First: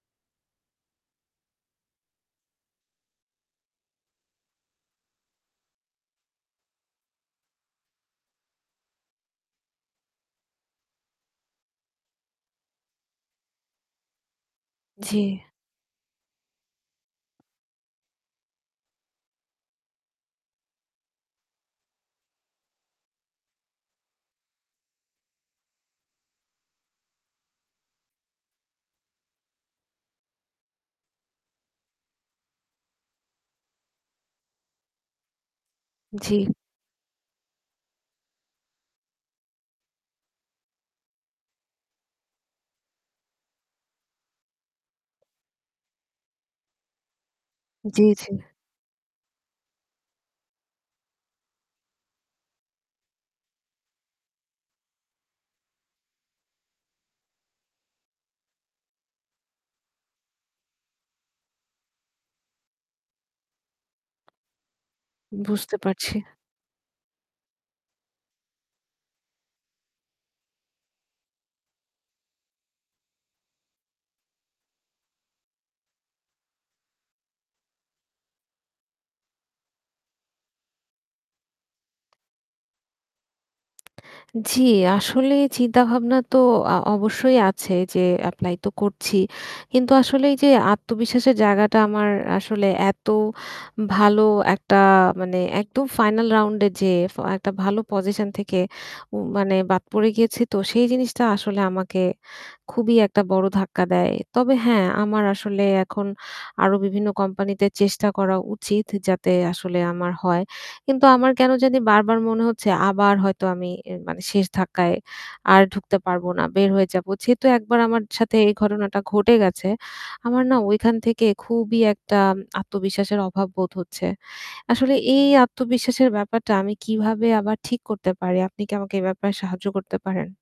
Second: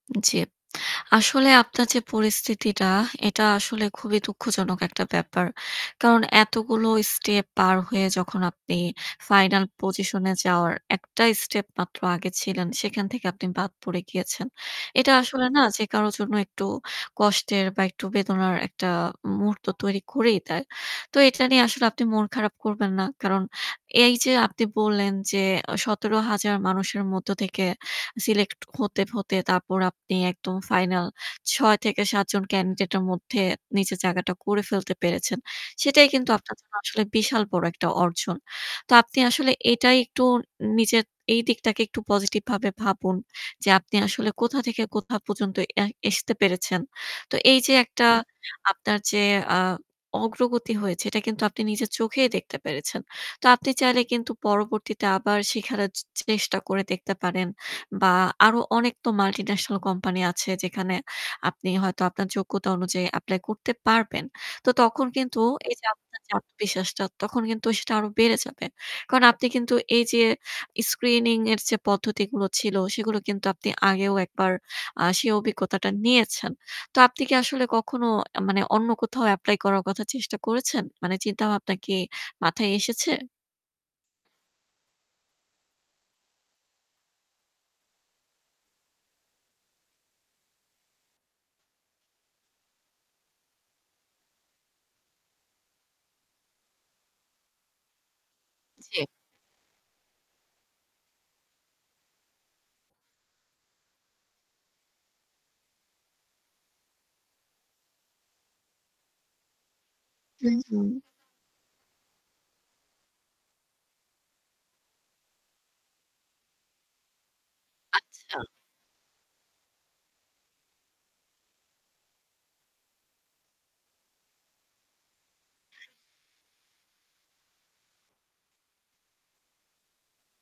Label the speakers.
Speaker 1: জ্বী। আসলে আপনার যে পরিস্থিতিটা এটা আসলে খুবই দুঃখজনক একটা ব্যাপার। কারণ এতগুলো স্টেপ পার হয়ে যখন আপনি ফাইনাল পজিশন এ যাওয়ার একটাই স্টেপ মাত্র আগে ছিলেন সেখান থেকে আপনি বাদ পড়ে গিয়েছেন। এটা
Speaker 2: জি।
Speaker 1: আসলে না যে কারো জন্য একটু কষ্টের বা একটু বেদনার একটা মুহূর্ত তৈরি করেই দেয়। তো এটা নিয়ে আসলে আপনি মন খারাপ করবেন না। কারণ এইযে আপনি বললেন যে এ ১৭,০০০ মানুষের মধ্যে থেকে সিলেক্ট হতে, হতে তারপর আপনি একদম ফাইনাল ৬ থেকে ৭ জন ক্যান্ডিডেট এর মধ্যে নিজের জায়গাটা করে ফেলতে পেরেছেন। সেটাই কিন্তু
Speaker 2: জি।
Speaker 1: আপনার জন্য আসলে বিশাল বড় একটা অর্জন। তো আপনি আসলে এটাই একটু নিজের এই দিকটাকে একটু পজিটিভ ভাবে ভাবুন, যে আপনি আসলে কোথা থেকে কোথা পর্যন্ত এ এসতে পেরেছেন। তো এইযে
Speaker 2: জ্বি,
Speaker 1: একটা
Speaker 2: জ্বি।
Speaker 1: আপনার যে আ অগ্রগতি হয়েছে এটা কিন্তু আপনি নিজের চোখেই দেখতে পেরেছেন। তো আপনি চাইলে কিন্তু পরবর্তীতে আবার শিখানোর চ চেষ্টা করে দেখতে পারেন। বা আরো অনেক তো মাল্টিন্যাশনাল কোম্পানি আছে যেখানে আপনি হয়তো আপনার যোগ্যতা অনুযায়ী এপ্লাই করতে পারবেন। তো তখন কিন্তু তো
Speaker 2: বুঝতে
Speaker 1: এইযে
Speaker 2: পারছি।
Speaker 1: আপনার যে আত্মবিশ্বাসটা তখন কিন্তু সেটা আরো বেড়ে যাবে। কারণ আপনি কিন্তু এই যে স্ক্রিনিং এর যে পদ্ধতিগুলো ছিল সেগুলো কিন্তু আপনি আগেও একবার আ সেই অভিজ্ঞতাটা নিয়েছেন। তো আপনি কি আসলে কখনো আ মানে অন্য কোথাও এপ্লাই করার চেষ্টা করেছেন? মানে চিন্তাভাবনা কি মাথায় এসেছে?
Speaker 2: জি, আসলে চিন্তাভাবনা তো আ অবশ্যই আছে যে এপ্লাই তো করছি। কিন্তু আসলে এইযে আত্মবিশ্বাসের জায়গাটা আমার আসলে এত ভালো একটা মানে একদম ফাইনাল রাউন্ডে যে ফ একটা ভালো পজিশন থেকে
Speaker 1: জী।
Speaker 2: উ মানে বাদ পড়ে গিয়েছি তো সেই জিনিসটা আসলে আমাকে খুবই একটা বড় ধাক্কা দেয়। তবে হ্যাঁ আমার আসলে এখন আরো বিভিন্ন কোম্পানিতে চেষ্টা করা উচিত, যাতে আসলে আমার হয়।
Speaker 1: হু, হু।
Speaker 2: কিন্তু আমার কেনো জানি বারবার মনে হচ্ছে, আবার হয়তো আমি এ মানে শেষ ধাক্কায় আর ঢুকতে পারবো না বের হয়ে যাবো। যেহেতু একবার আমার সাথে
Speaker 1: আচ্ছা।
Speaker 2: এই ঘটনাটা ঘটে গেছে আমার না ওইখান থেকে খুবই একটা আত্মবিশ্বাসের অভাব বোধ হচ্ছে। আসলে এই আত্মবিশ্বাসের ব্যাপারটা আমি কীভাবে আবার ঠিক করতে পারি? আপনি কি আমাকে এ ব্যাপারে সাহায্য করতে পারেন?